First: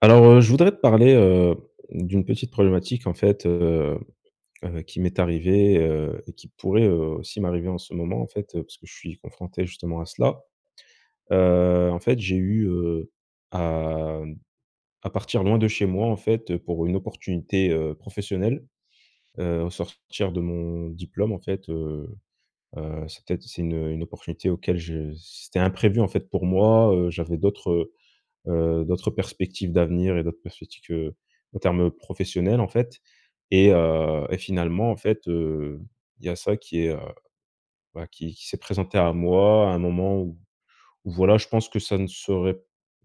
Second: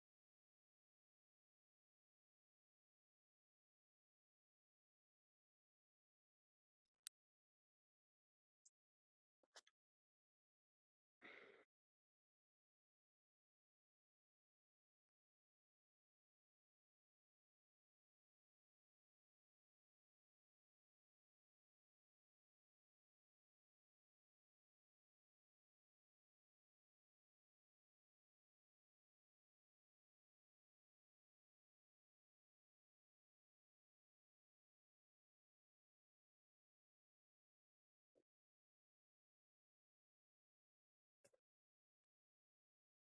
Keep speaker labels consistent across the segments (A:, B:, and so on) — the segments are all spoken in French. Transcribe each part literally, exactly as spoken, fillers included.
A: Alors, heu, je voudrais te parler, heu, d'une petite problématique en fait, heu heu, qui m'est arrivée, heu, et qui pourrait, heu, aussi m'arriver en ce moment en fait, heu, parce que je suis confronté justement à cela. Heu, en fait, j'ai eu, heu, à, mmh, à partir loin de chez moi en fait, heu, pour une opportunité, heu, professionnelle, heu, au sortir de mon diplôme en fait, heu heu, c'est peut-être c'est une, une opportunité auquel je c'était imprévu en fait pour moi, heu, j'avais d'autres, heu, d'autres perspectives d'avenir et d'autres perspectives que en termes professionnels, en fait. Et heu et finalement, en fait, heu, il y a ça qui est, heu, bah, qui qui s'est présenté à moi à un moment où où voilà, je pense que ça ne serait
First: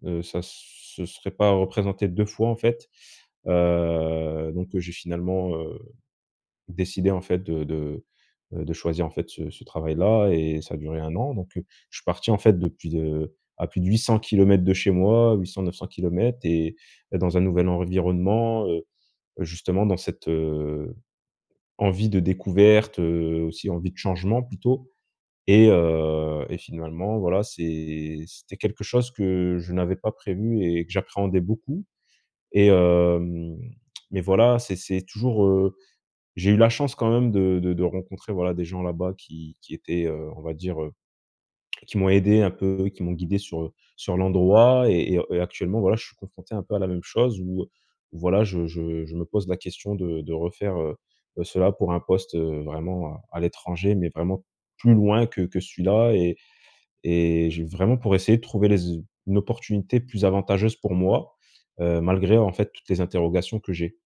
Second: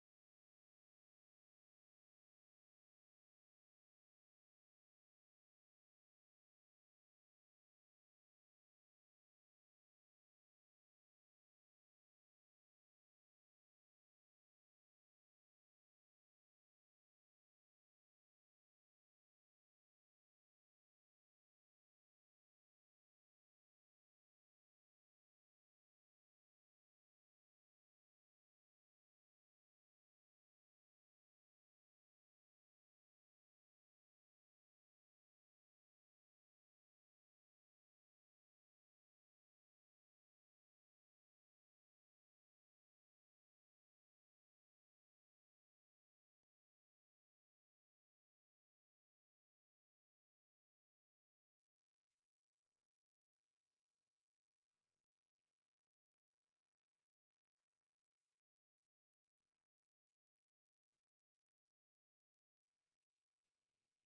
A: heu, ça se serait pas représenté deux fois, en fait, heu, donc heu, j'ai finalement, euh, Décidé en fait de de, euh, de choisir en fait ce ce travail-là, et ça a duré un an. Donc, heu, je suis parti en fait depuis de à plus de huit cents kilomètres de chez moi, huit neuf cents kilomètres, et dans un nouvel environnement, heu, justement dans cette, heu, envie de découverte, heu, aussi envie de changement plutôt. Et heu et finalement voilà, c'est c'était quelque chose que je n'avais pas prévu et que j'appréhendais beaucoup. et hem, mais voilà, c'est c'est toujours, j'ai eu la chance quand même de de de rencontrer, voilà, des gens là-bas qui qui étaient, heu, on va dire, heu, qui m'ont aidé un peu, qui m'ont guidé sur, sur l'endroit. Et et et actuellement, voilà, je suis confronté un peu à la même chose où, heu, voilà, je je je me pose la question de de refaire, heu heu, cela pour un poste, heu, vraiment à à l'étranger, mais vraiment plus loin que que celui-là. et et j'ai vraiment pour essayer de trouver les une opportunité plus avantageuse pour moi, heu, malgré en fait toutes les interrogations que j'ai.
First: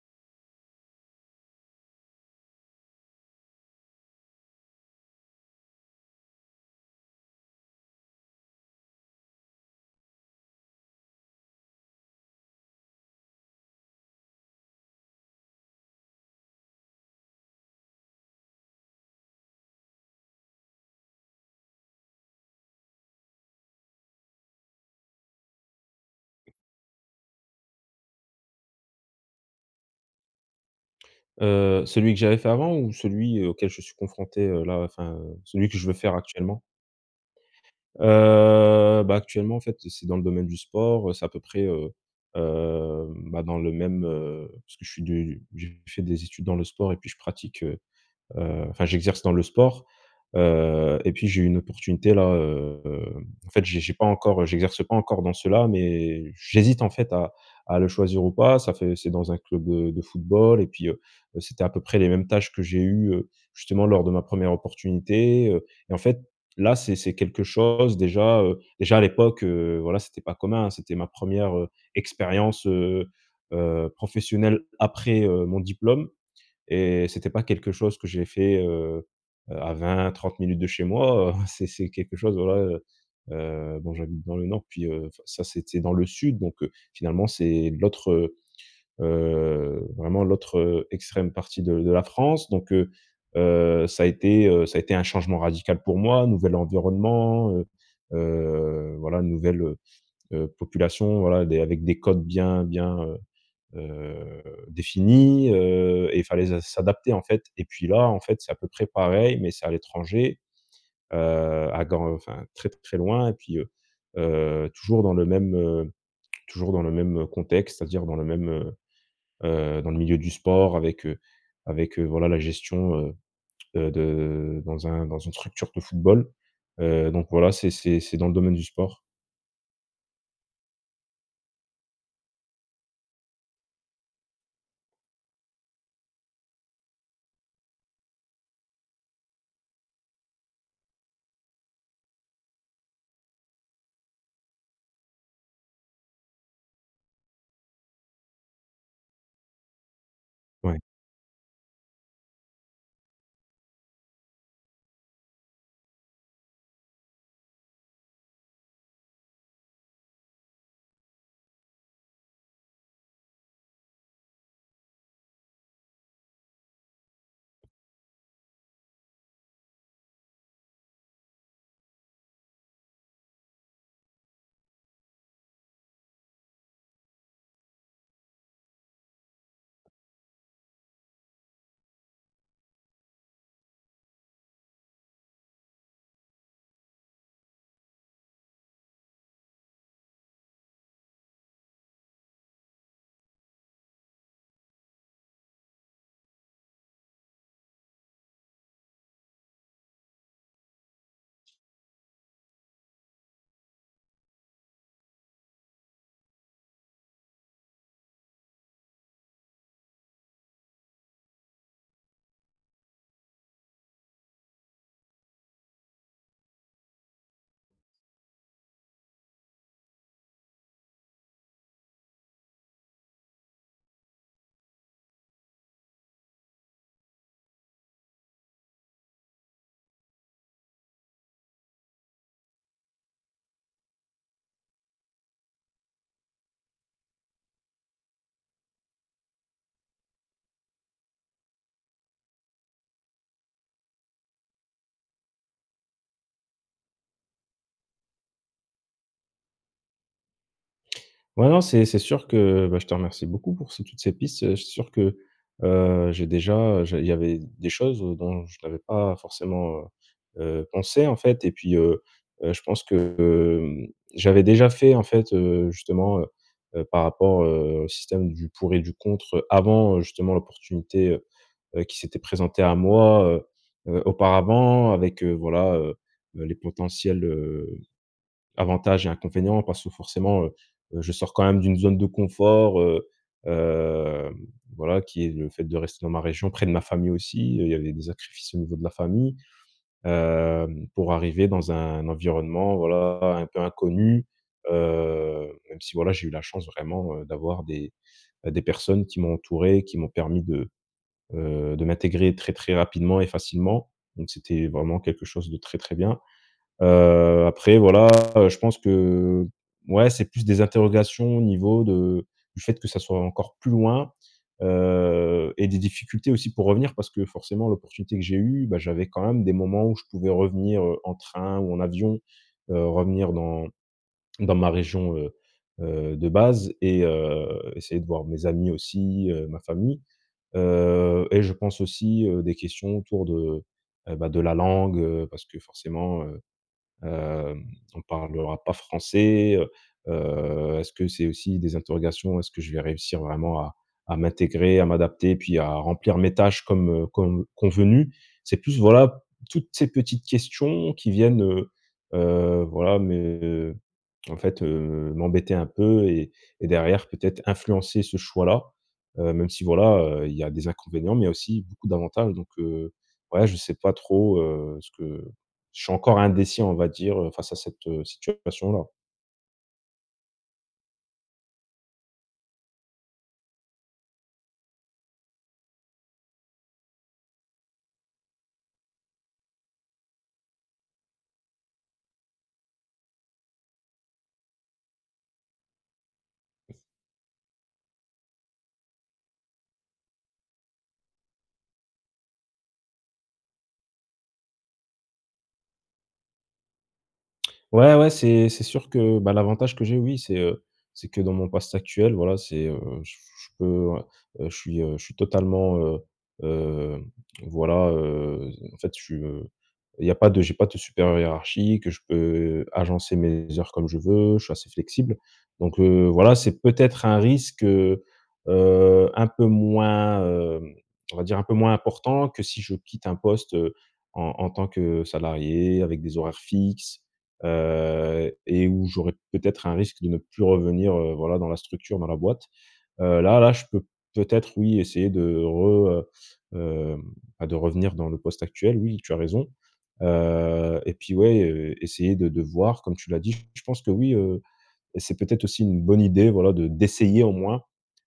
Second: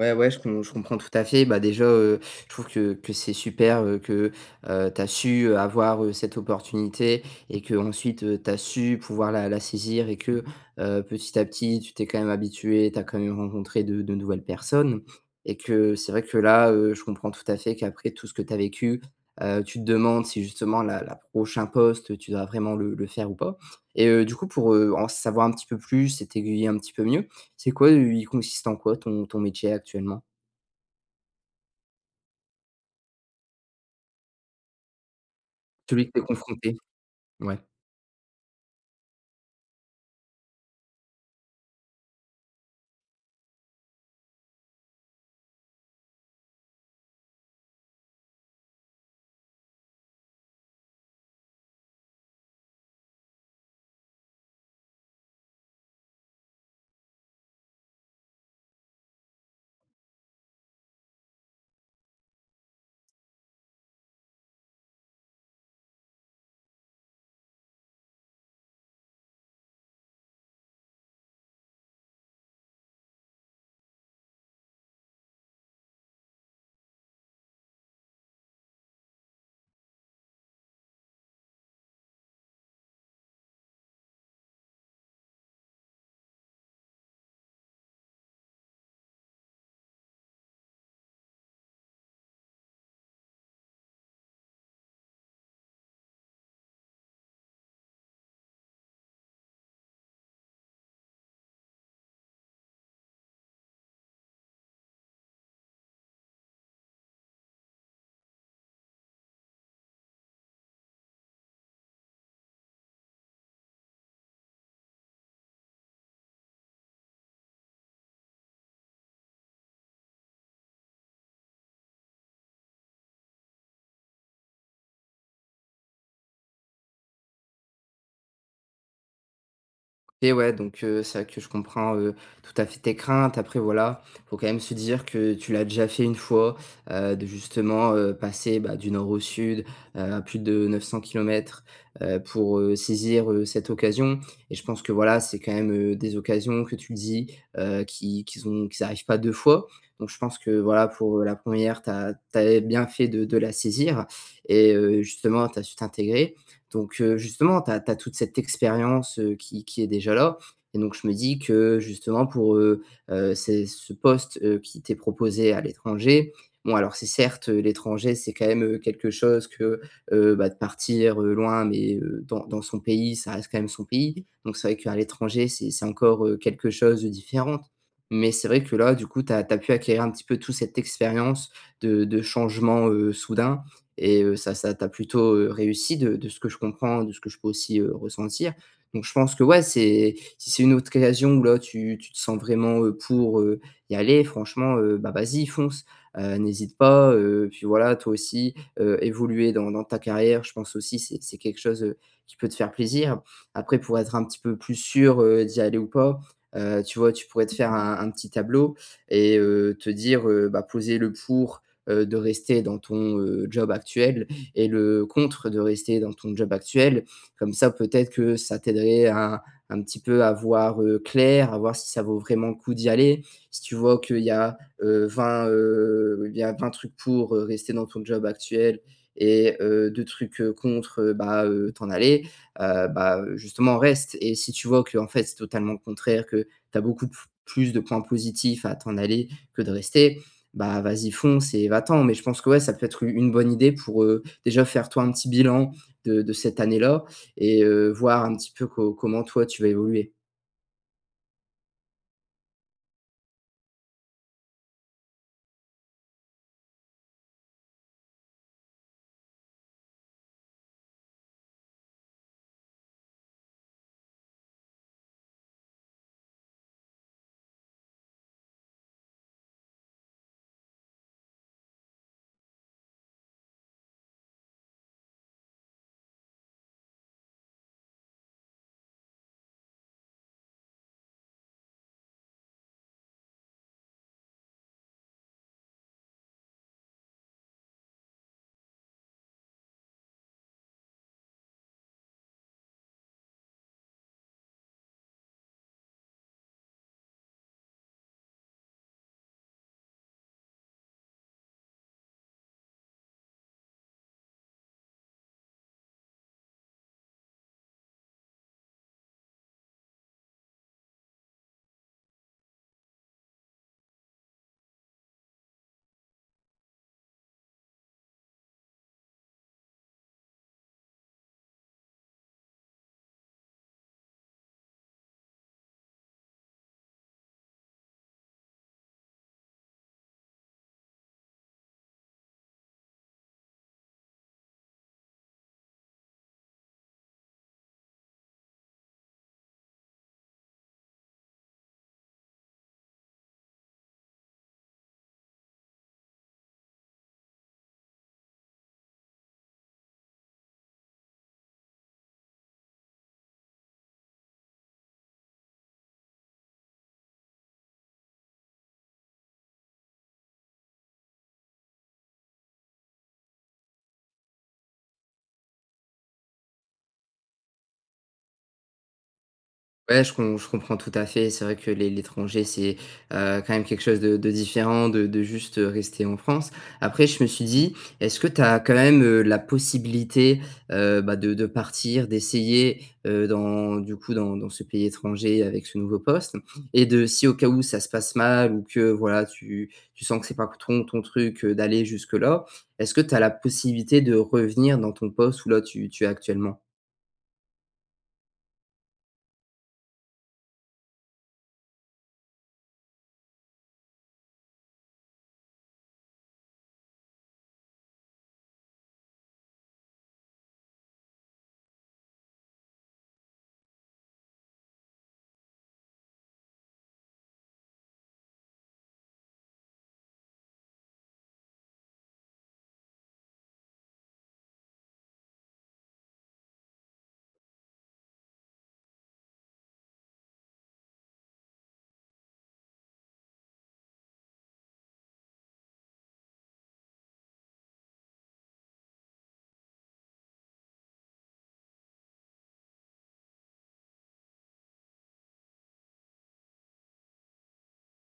B: Ouais, ouais, je com je comprends tout à fait. Bah, déjà, heu, je trouve que que c'est super, heu, que, heu, tu as su, heu, avoir, heu, cette opportunité et que ensuite tu as su pouvoir la la saisir et que, heu, petit à petit, tu t'es quand même habitué, tu as quand même rencontré de de nouvelles personnes et que c'est vrai que là, heu, je comprends tout à fait qu'après tout ce que tu as vécu, heu, tu te demandes si justement la la prochain poste, tu dois vraiment le le faire ou pas et heu, du coup, pour, heu, en savoir un petit peu plus et t'aiguiller un petit peu mieux, c'est quoi, heu, il consiste en quoi ton ton métier actuellement?
A: Heu, celui que j'avais fait avant ou celui, heu, auquel je suis confronté, heu, là, enfin, heu, celui que je veux
B: Celui que
A: faire
B: tu es
A: actuellement?
B: confronté? Ouais.
A: Heu, bah, actuellement, en fait, c'est dans le domaine du sport, heu, c'est à peu près, heu heu, bah, dans le même, heu parce que je suis du j'ai fait des études dans le sport et puis je pratique, heu Heu, enfin, j'exerce dans le sport, heu et puis j'ai eu une opportunité là, heu, en fait, j'ai j'ai pas encore j'exerce pas encore dans cela, mais j'hésite en fait à à le choisir ou pas. Ça fait c'est dans un club de de football, et puis, heu, c'était à peu près les mêmes tâches que j'ai eues, heu, justement lors de ma première opportunité. Heu et en fait, là, c'est c'est quelque chose déjà, heu, déjà à l'époque, heu, voilà, c'était pas commun, hein. C'était ma première re expérience, heu heu, professionnelle après, heu, mon diplôme, et c'était pas quelque chose que j'ai fait, heu, à vingt, trente minutes de chez moi, c'est c'est quelque chose, voilà, heu, heu, bon, j'habite dans le nord, puis, heu, enfin, ça, c'était dans le sud, donc, heu, finalement, c'est l'autre, heu, vraiment l'autre, heu, extrême partie de de la France, donc, heu, heu, ça a été, heu, ça a été un changement radical pour moi, nouvel environnement, heu, heu, voilà, nouvelle, heu, population, voilà, des avec des codes bien bien, heu heu, définies. Heu et il fallait se s'adapter, en fait. Et puis là, en fait, c'est à peu près pareil, mais c'est à l'étranger, heu, à gan enfin, très, très loin. Et puis, heu heu, toujours dans le même, heu, toujours dans le même contexte, c'est-à-dire dans le même, heu heu, dans le milieu du sport avec, heu, avec, heu, voilà, la gestion, heu heu, de dans un dans une structure de football, heu donc voilà, c'est c'est c'est dans le domaine du sport.
B: Et ouais, donc heu, c'est vrai que je comprends, heu, tout à fait tes craintes. Après voilà, faut quand même se dire que tu l'as déjà fait une fois, heu, de justement, heu, passer, bah, du nord au sud, heu, à plus de neuf cents kilomètres pour, heu, saisir, heu, cette occasion et je pense que voilà, c'est quand même, heu, des occasions que tu le dis, heu, qui qui sont qui arrivent pas deux fois. Donc je pense que
A: Ouais.
B: voilà, pour, la première, re tu as bien fait de de la saisir et heu, justement, tu as su t'intégrer. Donc, heu, justement, tu as toute cette expérience, heu, qui qui est déjà là et donc je me dis que, justement, pour, heu heu, c'est ce poste, heu, qui t'est proposé à l'étranger, bon, alors c'est certes, heu, l'étranger, c'est quand même, heu, quelque chose que, heu, bah, de partir, heu, loin mais, heu, dans dans son pays, ça reste quand même son pays. Donc c'est vrai qu'à l'étranger, c'est c'est encore, heu, quelque chose de différente. Mais c'est vrai que là, du coup, tu as pu acquérir un petit peu toute cette expérience de de changement, heu, soudain et heu, ça ça t'a plutôt, heu, réussi de de ce que je comprends, de ce que je peux aussi, heu, ressentir. Donc je pense que ouais, c'est si c'est une autre occasion où là tu tu te sens vraiment, heu, pour, heu, y aller franchement, heu, bah, vas-y fonce, heu, n'hésite pas, heu, puis voilà toi aussi, heu, évoluer dans dans ta carrière, je pense aussi c'est c'est quelque chose, heu, qui peut te faire plaisir. Après pour être un petit peu plus sûr, heu, d'y aller ou pas, heu, tu vois, tu pourrais te faire un un petit tableau et heu, te dire, heu, bah, poser le pour heu, de rester dans ton, heu, job actuel et le contre de rester dans ton job actuel. Comme ça, peut-être que ça t'aiderait à un petit peu à voir, heu, clair, à voir si ça vaut vraiment le coup d'y aller. Si tu vois qu'il y a, heu, vingt, heu, il y a vingt trucs pour, heu, rester dans ton job actuel et heu, deux trucs, heu, contre, heu, bah, heu, t'en aller, heu, bah, justement reste et si tu vois que en fait, c'est totalement le contraire, que tu as beaucoup p plus de points positifs à t'en aller que de rester, bah, vas-y fonce et va-t'en. Mais je pense que ouais, ça peut être une bonne idée pour, heu, déjà faire toi un petit bilan de de cette année-là et heu, voir un petit peu co comment toi tu vas évoluer.
A: Ouais, non, c'est c'est sûr que, bah, je te remercie beaucoup pour ces toutes ces pistes. C'est sûr que, heu, j'ai déjà, j'ai il y avait des choses dont je n'avais pas forcément, heu heu, pensé, en fait. Et puis, heu heu, je pense que, hem, j'avais déjà fait, en fait, heu, justement, heu heu, par rapport, heu, au système du pour et du contre, heu, avant, heu, justement l'opportunité, heu heu, qui s'était présentée à moi, heu heu, auparavant avec, heu, voilà, heu les potentiels, avantages et inconvénients, parce que forcément, heu, heu, je sors quand même d'une zone de confort, heu, heu, voilà, qui est le fait de rester dans ma région, près de ma famille aussi. Heu, il y avait des sacrifices au niveau de la famille, hem, pour arriver dans un environnement, voilà, un peu inconnu, heu, même si, voilà, j'ai eu la chance vraiment, heu, d'avoir des, euh, des personnes qui m'ont entouré, qui m'ont permis de, heu, de m'intégrer très, très rapidement et facilement. Donc c'était vraiment quelque chose de très, très bien. Heu, après voilà, heu, je pense que, ouais, c'est plus des interrogations au niveau de du fait que ça soit encore plus loin, heu et des difficultés aussi pour revenir, parce que forcément l'opportunité que j'ai eue, bah, j'avais quand même des moments où je pouvais revenir, heu, en train ou en avion, heu, revenir dans dans ma région, heu heu, de base. Et heu, essayer de voir mes amis aussi, heu, ma famille, heu et je pense aussi, heu, des questions autour de, heu, bah, de la langue, heu, parce que forcément, heu Heu, on parlera pas français, heu euh, est-ce que c'est aussi des interrogations? Est-ce que je vais réussir vraiment à à m'intégrer, à m'adapter, puis à remplir mes tâches comme, heu, comme convenu? C'est plus voilà, toutes ces petites questions qui viennent, heu heu, voilà, mais en fait, heu, m'embêter un peu, et et derrière peut-être influencer ce choix-là, heu, même si voilà, heu, il y a des inconvénients, mais il y a aussi beaucoup d'avantages. Donc heu, ouais, je sais pas trop, heu, ce que je suis encore indécis, on va dire, euh, face à cette, heu, situation-là.
B: Ouais, je com je comprends tout à fait. C'est vrai que l'é l'étranger, c'est, heu, quand même quelque chose de de différent de de juste, heu, rester en France. Après, je me suis dit, est-ce que tu as quand même, heu, la possibilité, heu, bah, de de partir, d'essayer, heu, dans du coup, dans dans ce pays étranger avec ce nouveau poste et de si au cas où ça se passe mal ou que voilà, tu tu sens que c'est pas ton ton truc, heu, d'aller jusque-là, est-ce que tu as la possibilité de revenir dans ton poste où là, tu tu es actuellement?
A: Ouais, ouais, c'est c'est sûr que, bah, l'avantage que j'ai, oui, c'est, heu, c'est que dans mon poste actuel, voilà, c'est, heu, je je peux, ouais, heu, je suis, heu, je suis totalement, heu, heu, voilà, heu, en fait, je suis, heu, il y a pas de j'ai pas de supérieure hiérarchie, que je peux agencer mes heures comme je veux, je suis assez flexible. Donc, heu, voilà, c'est peut-être un risque, heu, heu, un peu moins, hem, on va dire un peu moins important que si je quitte un poste, heu, en en tant que salarié avec des horaires fixes, heu et où j'aurais peut-être un risque de ne plus revenir, heu, voilà, dans la structure, dans la boîte. Heu, là là, je peux peut-être, oui, essayer de re, heu, hem, bah, de revenir dans le poste actuel, oui, tu as raison. Heu et puis, ouais, heu, essayer de de voir, comme tu l'as dit, je pense que oui, heu et c'est peut-être aussi une bonne idée, voilà, de d'essayer au moins,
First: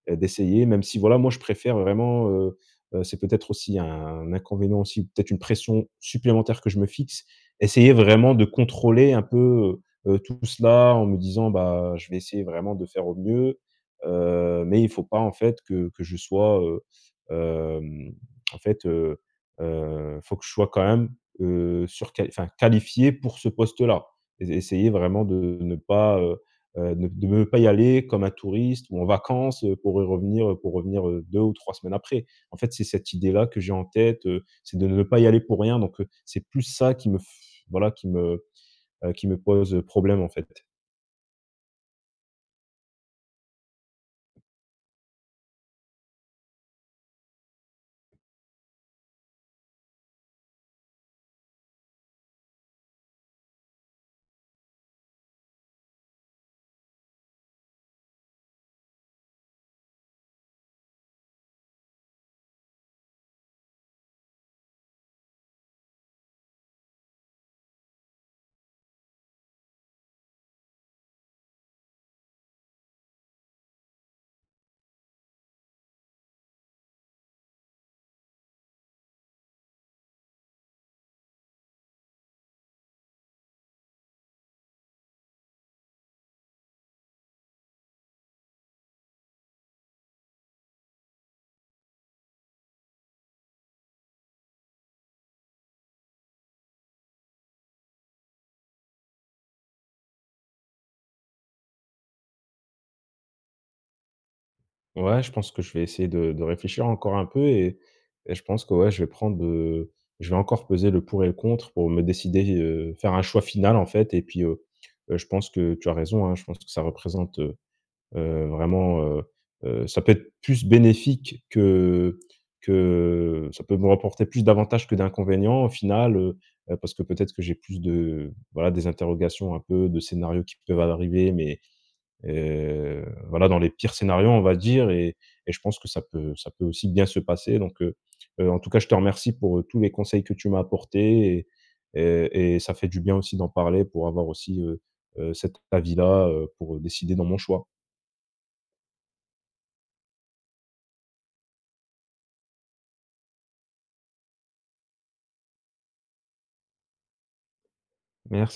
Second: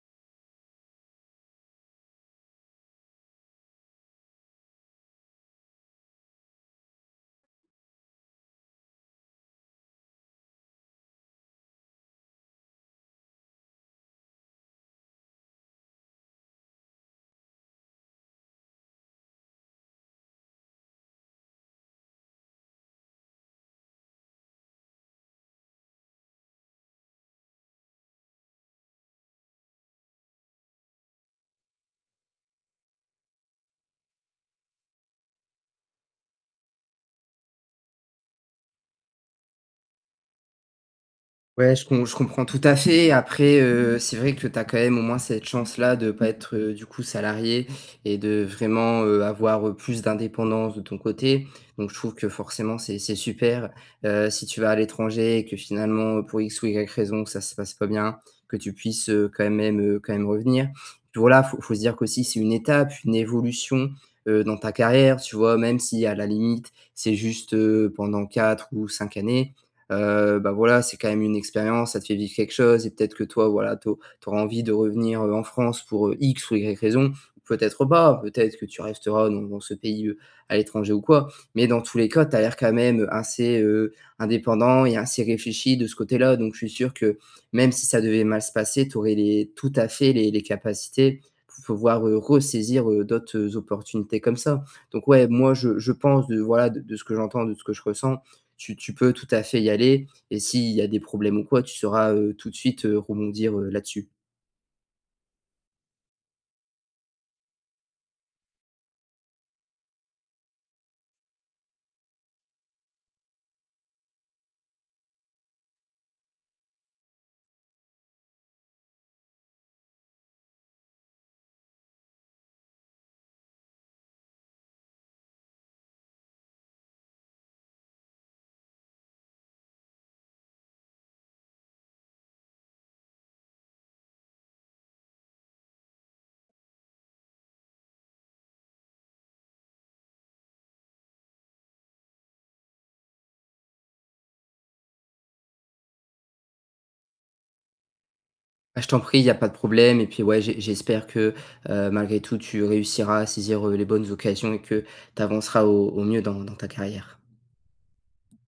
A: heu, d'essayer, même si voilà, moi je préfère vraiment, heu heu, c'est peut-être aussi un inconvénient aussi, peut-être une pression supplémentaire que je me fixe, essayer vraiment de contrôler un peu, heu heu, tout cela en me disant: «Bah, je vais essayer vraiment de faire au mieux», heu, mais il faut pas en fait que que je sois, heu, hem, en fait, heu heu, faut que je sois quand même, heu, surquali enfin qualifié pour ce poste-là. Essayer vraiment de ne pas, heu Heu, ne de ne pas y aller comme un touriste ou en vacances, heu, pour y revenir, pour revenir, heu, deux ou trois semaines après. En fait, c'est cette idée-là que j'ai en tête, heu, c'est de ne pas y aller pour rien. Donc heu, c'est plus ça qui me f voilà, qui me, heu, qui me pose problème, en fait.
B: Ouais, je com je comprends tout à fait. Après, mmh. C'est vrai que tu as quand même au moins cette chance-là de pas être, heu, du coup salarié et de vraiment, heu, avoir, heu, plus d'indépendance de ton côté. Donc je trouve que forcément c'est c'est super, heu, si tu vas à l'étranger et que finalement, heu, pour X ou Y raison, ça se passe pas bien, que tu puisses, heu, quand même, heu, quand même revenir. Puis voilà, faut faut se dire qu'aussi c'est une étape, une évolution, heu, dans ta carrière, tu vois? Même si à la limite, c'est juste, heu, pendant quatre ou cinq années. Heu, bah, voilà, c'est quand même une expérience, ça te fait vivre quelque chose et peut-être que toi, voilà, tu auras envie de revenir, heu, en France pour, heu, X ou Y raison. Ou peut-être pas, peut-être que tu resteras dans dans ce pays, heu, à l'étranger ou quoi. Mais dans tous les cas, tu as l'air quand même, assez, heu, indépendant et assez réfléchi de ce côté-là. Donc je suis sûr que même si ça devait mal se passer, tu aurais les tout à fait les les capacités pour pouvoir, heu, ressaisir, heu, d'autres, euh, opportunités comme ça. Donc ouais, moi je je pense de voilà, de de ce que j'entends, de ce que je ressens tu, tu peux tout à fait y aller et s'il y a des problèmes ou quoi, tu sauras, heu, tout de suite, heu, rebondir, heu, là-dessus.
A: Ouais, je pense que je vais essayer de de réfléchir encore un peu, et et je pense que, ouais, je vais prendre, heu, je vais encore peser le pour et le contre pour me décider, heu, faire un choix final, en fait. Et puis, heu heu, je pense que tu as raison, hein, je pense que ça représente, euh, Heu, vraiment, heu heu, ça peut être plus bénéfique que que ça peut me rapporter plus d'avantages que d'inconvénients au final, heu heu, parce que peut-être que j'ai plus de voilà, des interrogations un peu, de scénarios qui peuvent arriver, mais heu, voilà, dans les pires scénarios, on va dire. et et je pense que ça peut ça peut aussi bien se passer. Donc heu heu, en tout cas, je te remercie pour, heu, tous les conseils que tu m'as apportés. Et et et ça fait du bien aussi d'en parler pour avoir aussi, heu heu, cet avis-là, heu, pour décider dans mon choix.
B: Bah, je t'en prie, il y a pas de problème et puis, ouais, j'e j'espère que, heu, malgré tout, tu réussiras à saisir, heu, les bonnes occasions et que tu avanceras au au mieux dans dans ta carrière.
A: Merci.